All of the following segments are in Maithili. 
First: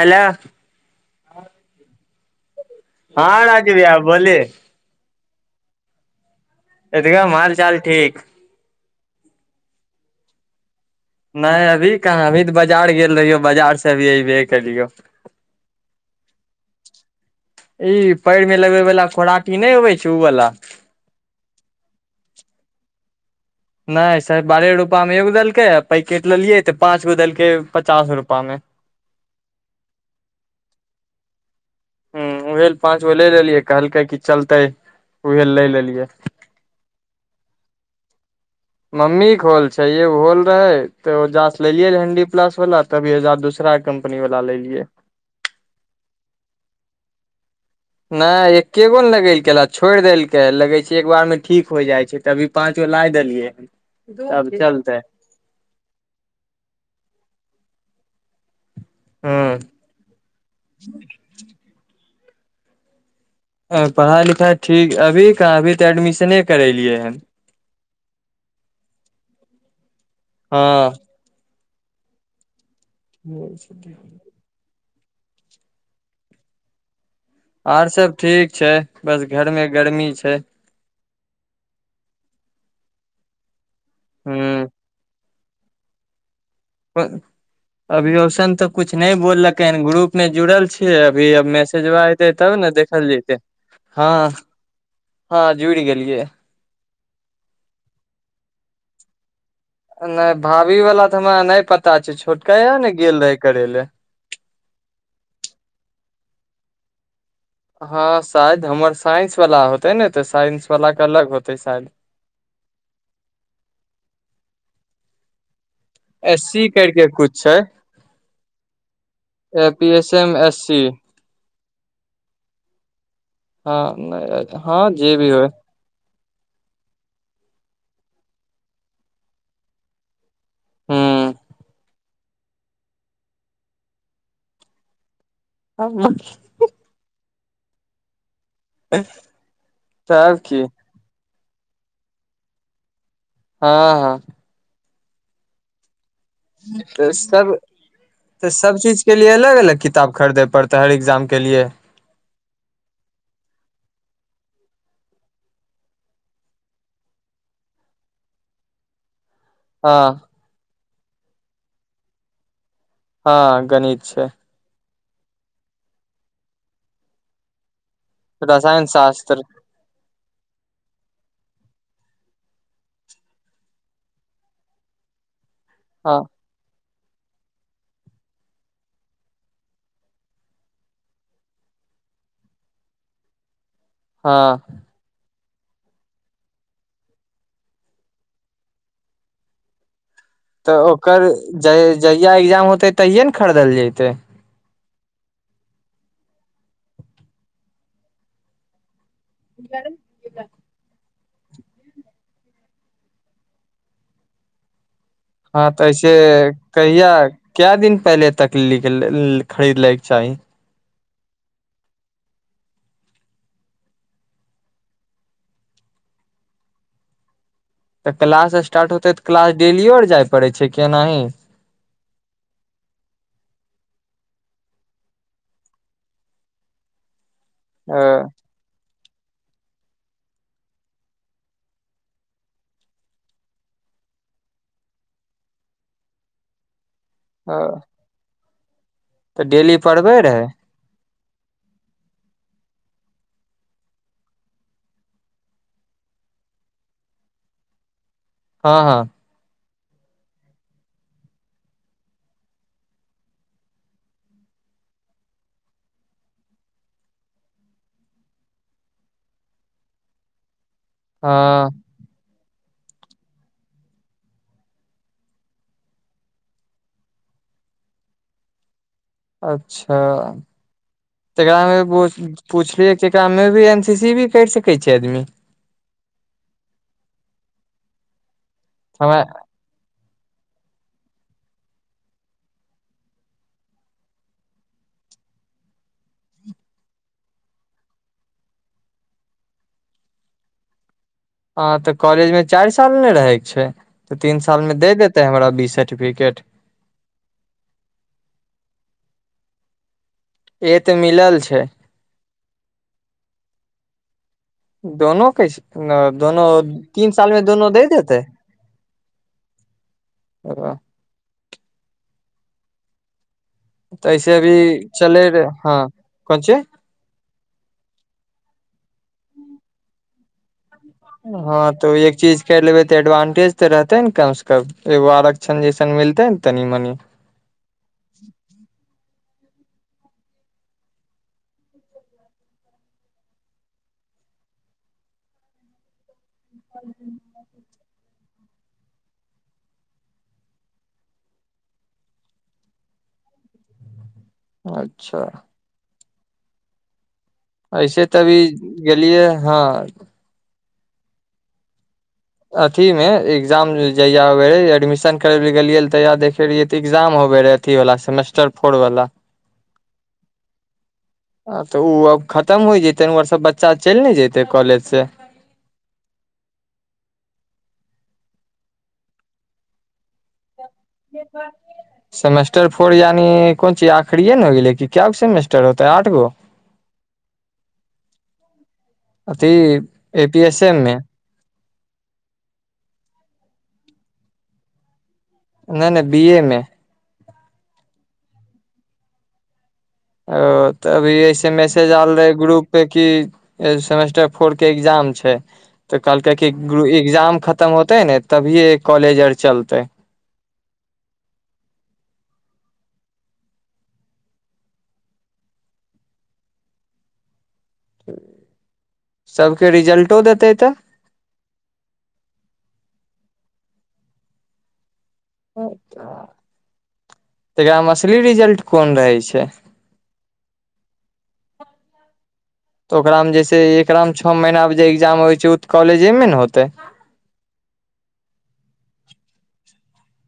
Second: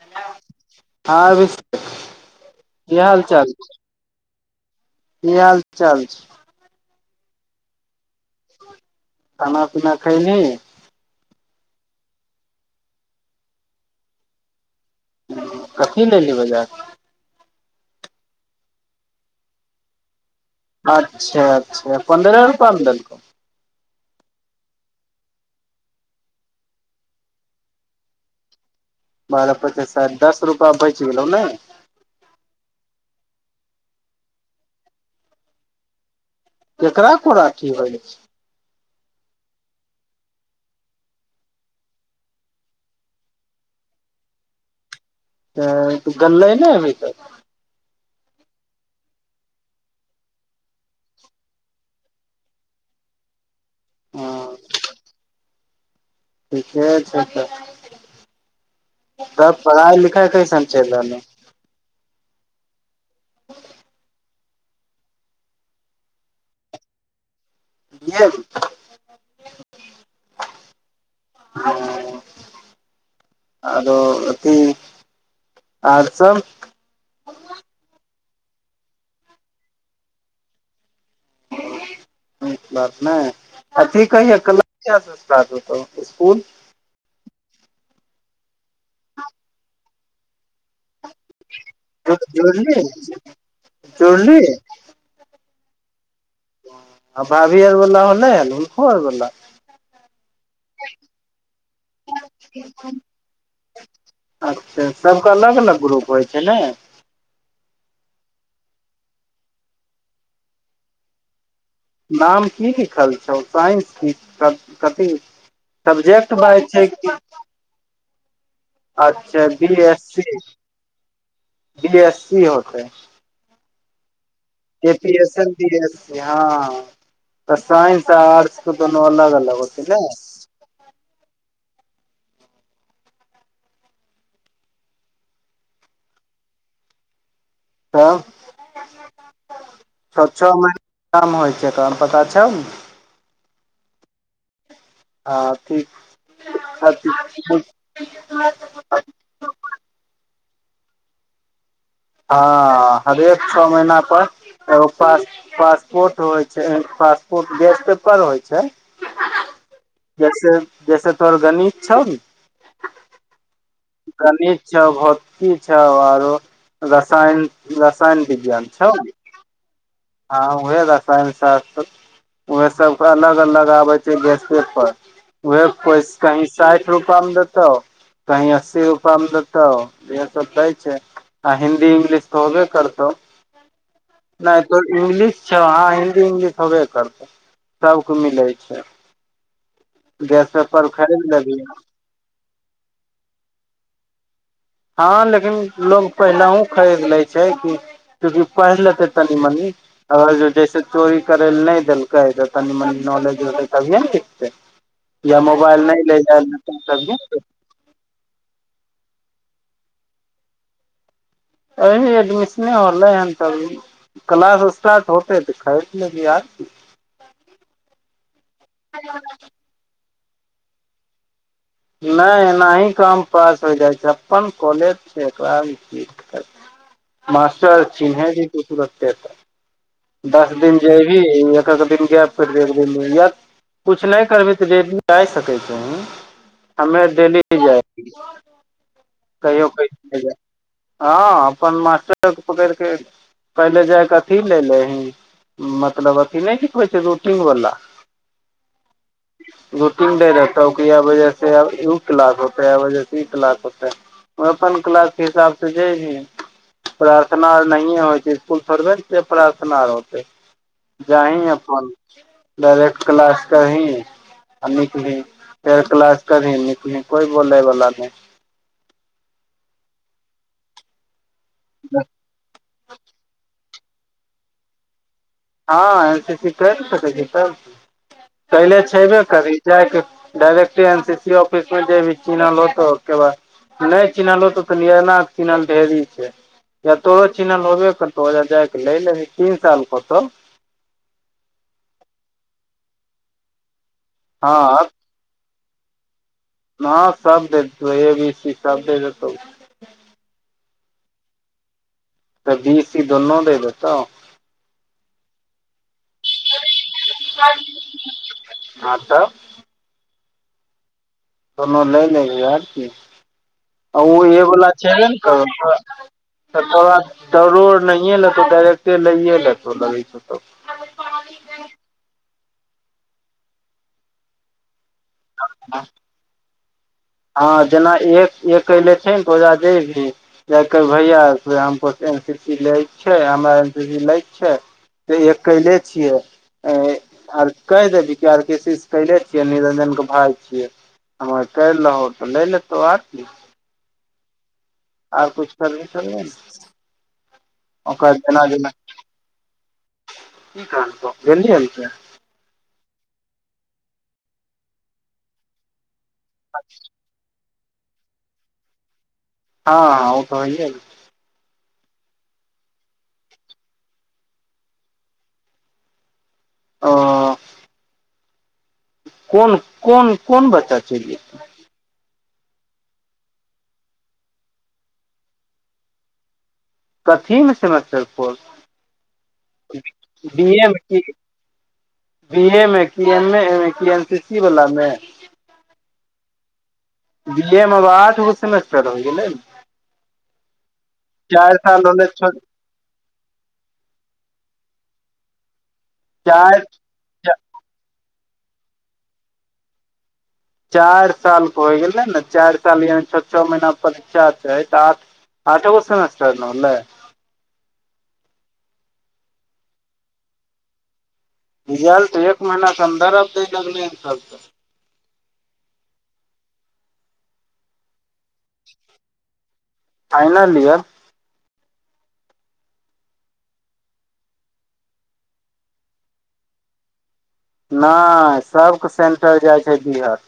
हेलो हाँ अभिषेक। हाँ राजु भैया बोलिए। की हाल चाल छै। एगदम हाल चाल ठीक। खाना पीना खैली। नै अभी कहाँ अभी तऽ बाजार गेल रहियो, बाजार से अभी अऐबे केलियौ। कथी ले गेलही बाजार? ई पैर में लगबे वला खोराटी नहि होवे छै, उ वला। अच्छा अच्छा पन्दह रुपयमे देलकौ। नहि स बारह रूपया में एगो देलकै आ पैकेट लेलियै तऽ पाँच गो देलकै पचास रूपया मे। बारह पचास सेठ दस रुपया बचि गेलौ नै। हाँ उहे ले पांच गो ले लेलियै कहलकै की चलते ऊहे ल ले लेलियै। केकरा फोरा अथी होइ। मम्मी के होल छैय य होल रहे तऽ ओ जाँच लेलियै हंडी प्लास वला तभी बजार दूसरा कम्पनी वला लेलियैैे। त गललै नहि अभी तक। नहि एकेगो ने लगेलकै, छोड़ि देलकै लगै छै एक बार मे ठीक हो जाइ छै तभी पाँच गो ला देलियै हन, हँ तब चलतै। ठीके छैय तऽ। तब हूँ पढ़ाई लिखाई कैसन चलि रहलौ। पढ़ाई लिखाइ ठीक, अभी कहाँ अभी तऽ एडमिशने करेलियए हन। बी एड मे। हाँ। हाँ, आरो। हुँ, आर सब आर सब ठीक छैय बस घर में गर्मी छै। बात नहि अथी कहया हूँ शुरुआत हेतो स्कूल। अभी रोशन तऽ कुछ नहि बोललकै हन, ग्रुप मे जुड़ल छियै अभी मैसेजबा एते तब ने जुड़ली देखल जते, हाँ। जुड़ली हाँ जूड़ि गेलियैये। आ भाभी आर बला हलै लुखुर बोला। नहि भाभी वला तऽ हमरा नहि पता छै छोटका भैया ने गेल रहे करे ले। अच्छा सबके अलग अलग ग्रुप होइ छै नै। हाँ शायद हमर साइंस वला होते ने तऽ साइंस वला के अलग होतै शायद। नाम की लिखल छौ साइंस की क कथी सब्जेक्ट भ एस जाइ सी छैय करके कि। छै। अच्छा A B P S C, M S C B S C होते। हाँ नहि हाँ जे भी होए। हाँ तऽ साइन्स आ आर्ट्स केथंदोनू अलग अलग होत नहि। हुँ। हं कि। तब छ तब छ की महीनाके काम होइ छैय पता छौ नहि। हाँ हाँ। हां ठीक छै। तऽ सब तऽ सब चीज। के लिए अलग-अलग किताब खरदै पड़तै हर इग्जाम के लिए। हाँ हरेक छ मैहना पर एगो पास पासपोर्ट होय छै, पासपोर्ट गैस पेपर होय छै। [inaudible] हां। जैसे जैसे तोहर गणित छौ ने। हां गणि गणित छौ, भौतकी छौ आरो रसायन रसायन विज्ञान छौ नै। [unintelligible] हां उहे रसायनशास्त्र उहे सबके अलग-अलग आबै छै गैस पेपर, उहे ओय हँ स [unintelligible] साएठ रूपा मे देतौ, कहीं अस्सी रूपा मे देतौ, इहे सब दै छै। आ हिन्दी, इंग्लिश तो होबे करतौ। नै हँ तोहर इंग्लिश छौ, हाँ हिन्दी इंगलिश होबे करतौ सबके मिलै छै। गैस तऽ पेपर खरीद ओकर लेबही जय जहिया इग्जाम होतै तहिये ने खरीदल जेतै। हां लेकिन लोग पहिलहुं खरीद लै छै कि क्यूंकि पैढ़ लेतै तनि-मनि और जे जैसे चोरी करै लए नै देलकै तऽ तनी-मनी नॉलेज होतै तभिये ने लिखतै। या मोबाइल नै लाए जाएल देतै तभिये ने [unintelligible] काए दिन पहले तक लिकलै लि खरीद लैके चाही। अभी एडमिशने होलै हन तभी। क्लास स्टार्ट होतै तऽ खरीद लेभी आर की। तऽ क्लास स्टार्ट होतै तऽ क्लास डेलियो आर जाय पड़ै छै कि एनाही। नै एनाही एकरा मे पास हो जाय छै, अप्पन कॉलेज छै एकरा मे कि मास्टर अ चिन्है जेतौ तुरते ते। दस दिन जैभी इ एक-एक दिन गैप करबी फिर एक दिन [unintelligible] कुछ नै करबी तऽ डेली जाय सकै छही, हम्मे आर डेली अ, जाय रिहै। तऽ डेली कहियो-कहियो पढ़बै नै जाय रहै हां अपन मास्टर के पकैड़ कऽ पहिले जाय के अथी ले लेही मतलब अथी नै सिखबै छै रुटिंग वला हां-हां। रूटिंग दै रहै तऽ उ के याएह बजे से उ क्लास होतै, याएह बजे से ई क्लास होतै। अपन क्लास के हिसाब से जैबी। प्रार्थना आर नहिये होय छै, इसकुल थोड़बे नै छिये प्रार्थना आर होतै। जाहि हँ अपन डायरेक्ट क्लास करही। आ नि फेर क्लास करी निकली कोय बोलै बला नै। अच्छा। जेकरा मे पुछ पुछलियै कि एकरा मे भी एन सी सी भी कैर सकै छै आदमी। हां एन सी सी कैर सकै छी तऽ कैएले हमरा छेबे करी। जाय कऽ डायरेक्टे एन सी सी ऑफिस पर जेबी चिन्हऽ लगतौ ओ के बाद नै चिन्हा लगतो तऽ नियरणा के चिन्हल ढेरी छै। या तोरो चिन्हल होबे करतौ, ओजा जाय के लऽ लेही तीन साल कहतौ। हां तऽ कॉलेज में चाएर साल ने रहै छै तऽ तीन हँ साल मे दे दे तै हमरा बी सार्टिफिकेट। हां सब देतौ, ए, बी, सी सब दे देतौ। ईहे तऽ मिलल छै। तऽ बीस ई दुन्नु दे देतौ। दोनो कैसे अ दोनो तीन साल में दोनो दऽ देतै? हँ तब ककरा कोनो लै लेभी आर की। ओ तऽ उ ऐसे ईहे वला अभी छैबे नै चले करो रहे तोरा अ हँ कोन चीज त तोरा सरो आर नहिए लेतौ डायरेक्टर लाईये लेतौ लगै छौ तब। हां तो एक चीज कर लेबै तऽ एडवांटेज तऽ रहतै न कम से कम एगो आरक्षण जैसन मिलते नै तनी-मनी हां जेना एक एक एले छै नै ओजा जेबही जाके भैया से हमको एन सी सी ले क छैय, हमरा एन सी सी लै क छैय। तऽ एक कै एले छियै। ए आर कह देभी की आर के सी से कैले छियै, निरंजन के भाय छियै। हां कैर लहो तऽ नै लेतौ आर की। अच्छा आर कुछ करभी थोड़े यहां से। ऐसे तै अभी गेलिये हां। की कहलको गेलि हन तै। अथी मे एग्जाम जहिया होबै हय, एडमिशन करबै लै गेलियै रहे तहिया देख फेर इहे त एग्जाम होवे रहे अथी वाला सेमेस्टर फोर वाला। हां हां उ तऽ होईयै रहो। आ तऽ उ अब खत्म होय जते नै उ आर सब बच्चा चेल नै जेते कॉलेज से। ओ। कोन-कोन-कोन बच्चा चेल ये बाद में सेमेस्टर फोर यानि कोन चीज आखरीए नै होय गेले की केगो सेमेस्टर होतै आठगो? कथी मे सेमेस्टर फोर? अथी ए पी एस एम मे। बी ए मे, की एम ए मे, की एन सी सी बला मे? नै नै बी ए मे। बी ए मे आब आठगो सेमेस्टर होय गेलै नै। ओ तऽ अभी ऐसे साल मेसेज होलै ऐल रहे ग्रुप से की ए सेमेस्टर फोर के एग्जाम छैय तऽ कहलकै की चारि गूरू एग्जाम ख खत्म होते नै तभीये कॉलेज आर चलतै चार साल के होइ गेलै नै चारि साल यानि छ छ महीना परीक्षा छै तऽ आठ आठेगो सेमेस्टर नै होलय। सबके रिजल्टो देतय तै? रिजल्ट एक महिनके अन्दर एतेय की अगले साल। नै पता, त एकरा में असली रिजल्ट कौन रहय छै? Final year. तऽ ओकरामे जे छै ऐकरा में छ महीना पे जे एग्जाम होइ छैय उ तऽ कॉलेजेमे न होतै। नै सबके सेंटर जाइ छै बिहट।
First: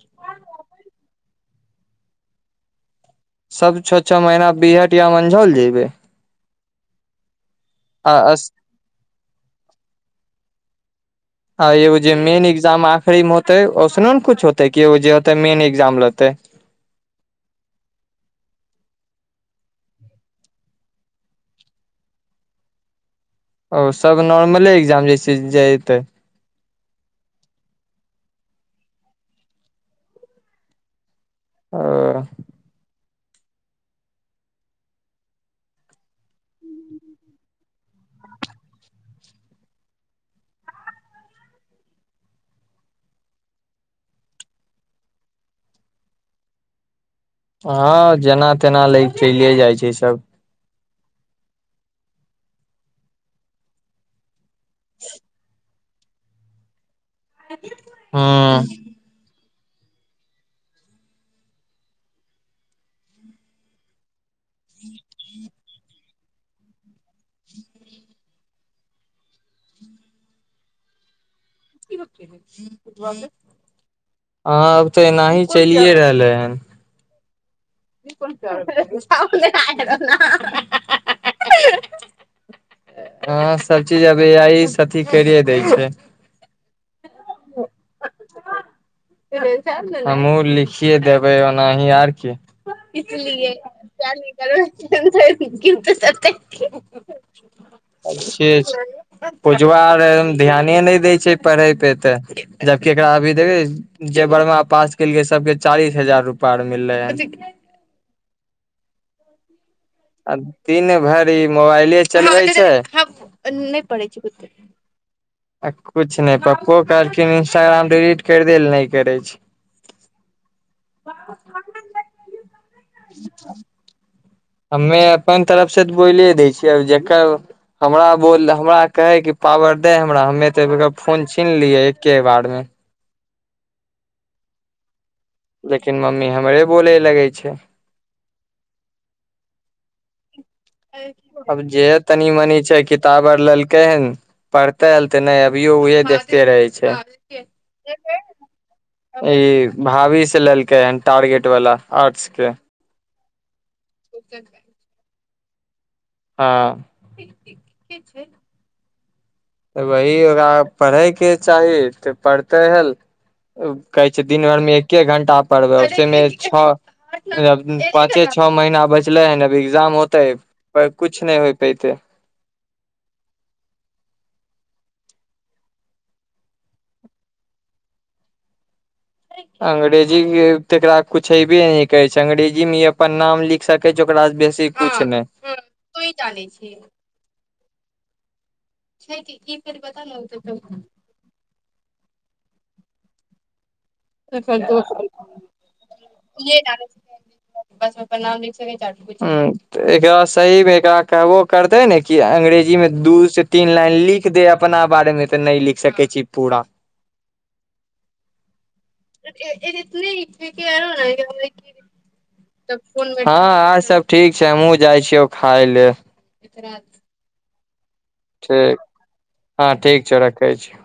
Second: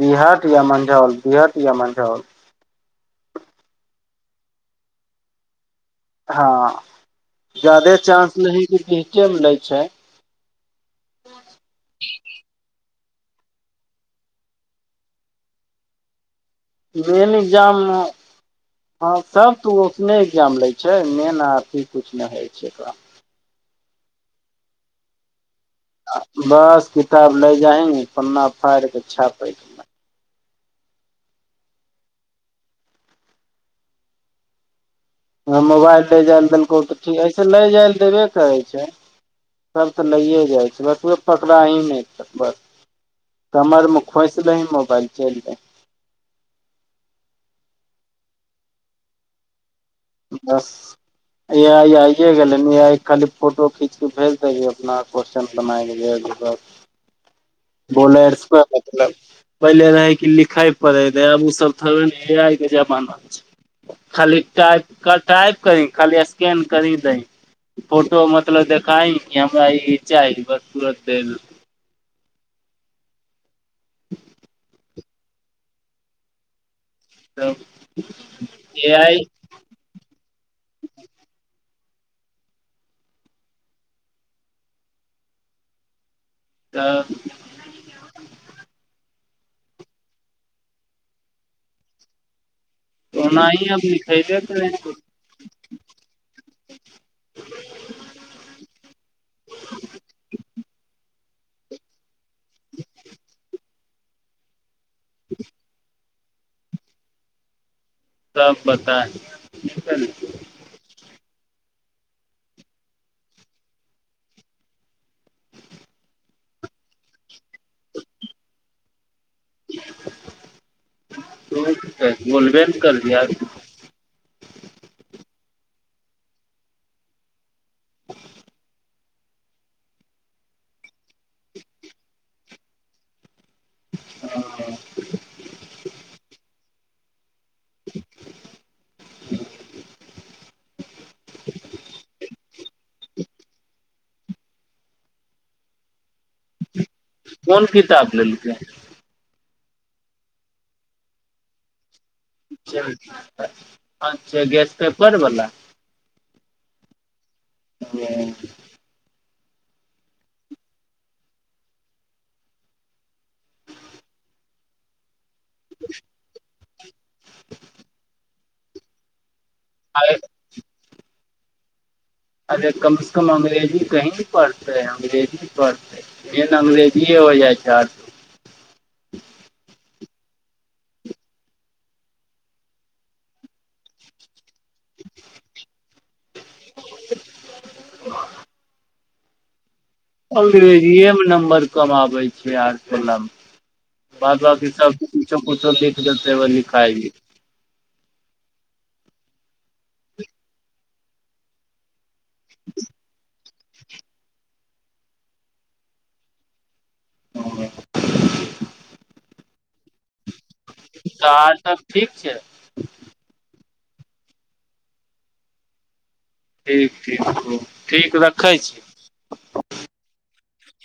बिहट या मंझौल, बिहट या मंझौल। सब छ छ महीना बिहट या मंझौल जेयबे। हां जादे आ चांस अस- लही की बीहटे मे लै छै। आ एगो जे मेन एग्जाम आखरी मे होतै ओसनो न कुछ होतै की एगो जे होते मेन एग्जाम लेतै। मेन एग्जाम हँ सब त ऊ उतने एग्जाम लेय छैय मेन आ अथी कुछ नैय होइ छैय क। ओ सब नॉर्मले एग्जाम जैसे जेतै? बस किताब लै जाहिन पन्ना फाड़ के छापैके ओ हँ मोबाइल ले जाइ देलको तऽ ठीक ऐसे लै जाइल देबे करय छैय सब त लैए जाइ छै बस कियो पकड़ा ही नै त बस कमरमे खोंसि लही मोबाइल चैल जाही। हँ जेना तेना लै के चैले जाइ छै सब। बस ए आइ आइये गेलैय [unintelligible] फोटो खींच के भेज दही अपना कोसचन बनाई के भेज देतौ [unintelligible] हूँ पहिले रहै कि लिखै पढै रहै आब ऊ सब थोड़बे नै ए आइ के जमाना छैय खाली टाइप क टाइप कहीं खाली स्कैन करही दहीं फोटो मतलब देखाइ कि हमरा ई चाहि बस तुरते [unintelligible] हां अब तऽ एनाही चलिए रहलै हन। तब ई कोन प्यार ए भेलै? आइ जाउ ने आ रहलै [unintelligible] हा हा हा [unintelligible] हँ सब चीज अब एआइसे अथी कैरे दै छै। तऽ हमहुँ लिखिए देबै ओनाही आर कि [unintelligible] हें‌हें ओनाही अब लिखेबे करै छै अच्छे छै। पुजबा आर ध्याने नै दै छै पढै पे तऽ जबकि एकरा अभी देखै जे बरहमा पास केलकै सबके चालीस हजार रुपा आर मिललै हन। तब बता [unintelligible] आ दिन भरि ई मोबाइले चलबै छै, [unintelligible] नै पढैछि ओते आ कुछ नै पप्पो कहलखिन इंस्टाग्राम डिलीट करि दै ल नै करै छै। तू कि करभी बोलबे न करभी आर की हम्मे अपन तरफ से तऽ बोलै दै छियै आब जेकर हमरा बोल हमरा कहै के पावर दै हमरा हमे तऽ एकर फोन छिनलियै एके बारमे हऽ [unintelligible] लेकिन मम्मी हमरे बोले लगै छै। [inaudible] अब जेहै तनी मनी छै कित ताब आर लेलकै हन पढतैल त नै अभियो उहे देखते रहे छै। कोन किताब लेलकै? ए इ भाभी से लैलकै हन टारगेट वाला आर्ट्स के। [unintelligible] अच्छा गेस पेपर बला। हा ओ त वही ओकरा पढैके चाही तऽ पढतै हल कहै छै दिन भर मे एके घंटा पढबै [unintelligible] छ पाँचे छ महीना बचले हन अभी ए्ग्जाम होतै पर कुछ नै हो पेतै। अरे कम से कम अंग्रेजी कही ने पड़तेै अंग्रेजी पढ़तै। ये त अंग्रेजीए हो जाइ छथि। अंग्रेजी त एकरा कुछ एबे नै करै छै, अंग्रेजीमे इ अपन नाम लिख सकै छै, ओकरासँ बेसी कुछ नै, तू ही जानै छीही। [inaudible] छै त की। फिर पता नै। अंग्रेजीेये मे नम्बर कम आबै छै आर्टबलामे। बाद बाकी सब किछो कुछ देख क एकेबेर निकालि बस नाम निचे मे काटि सकै छै। एकरा सही मे एकरा त ओ करतै ने कि अंग्रेजी मे दू से तीन लाइन लिख दै अपना बारे मे त नै लिख सकै छै पूरा। ह [inaudible] ए एतै त नै। त आर सब ठीक छै। हँ आर सब ठीक छै, हमहु जाइ छियौ खाय ले। ठीक ठीक ठीक, ठीक रखै छी। हां ठीक छै रखै छी।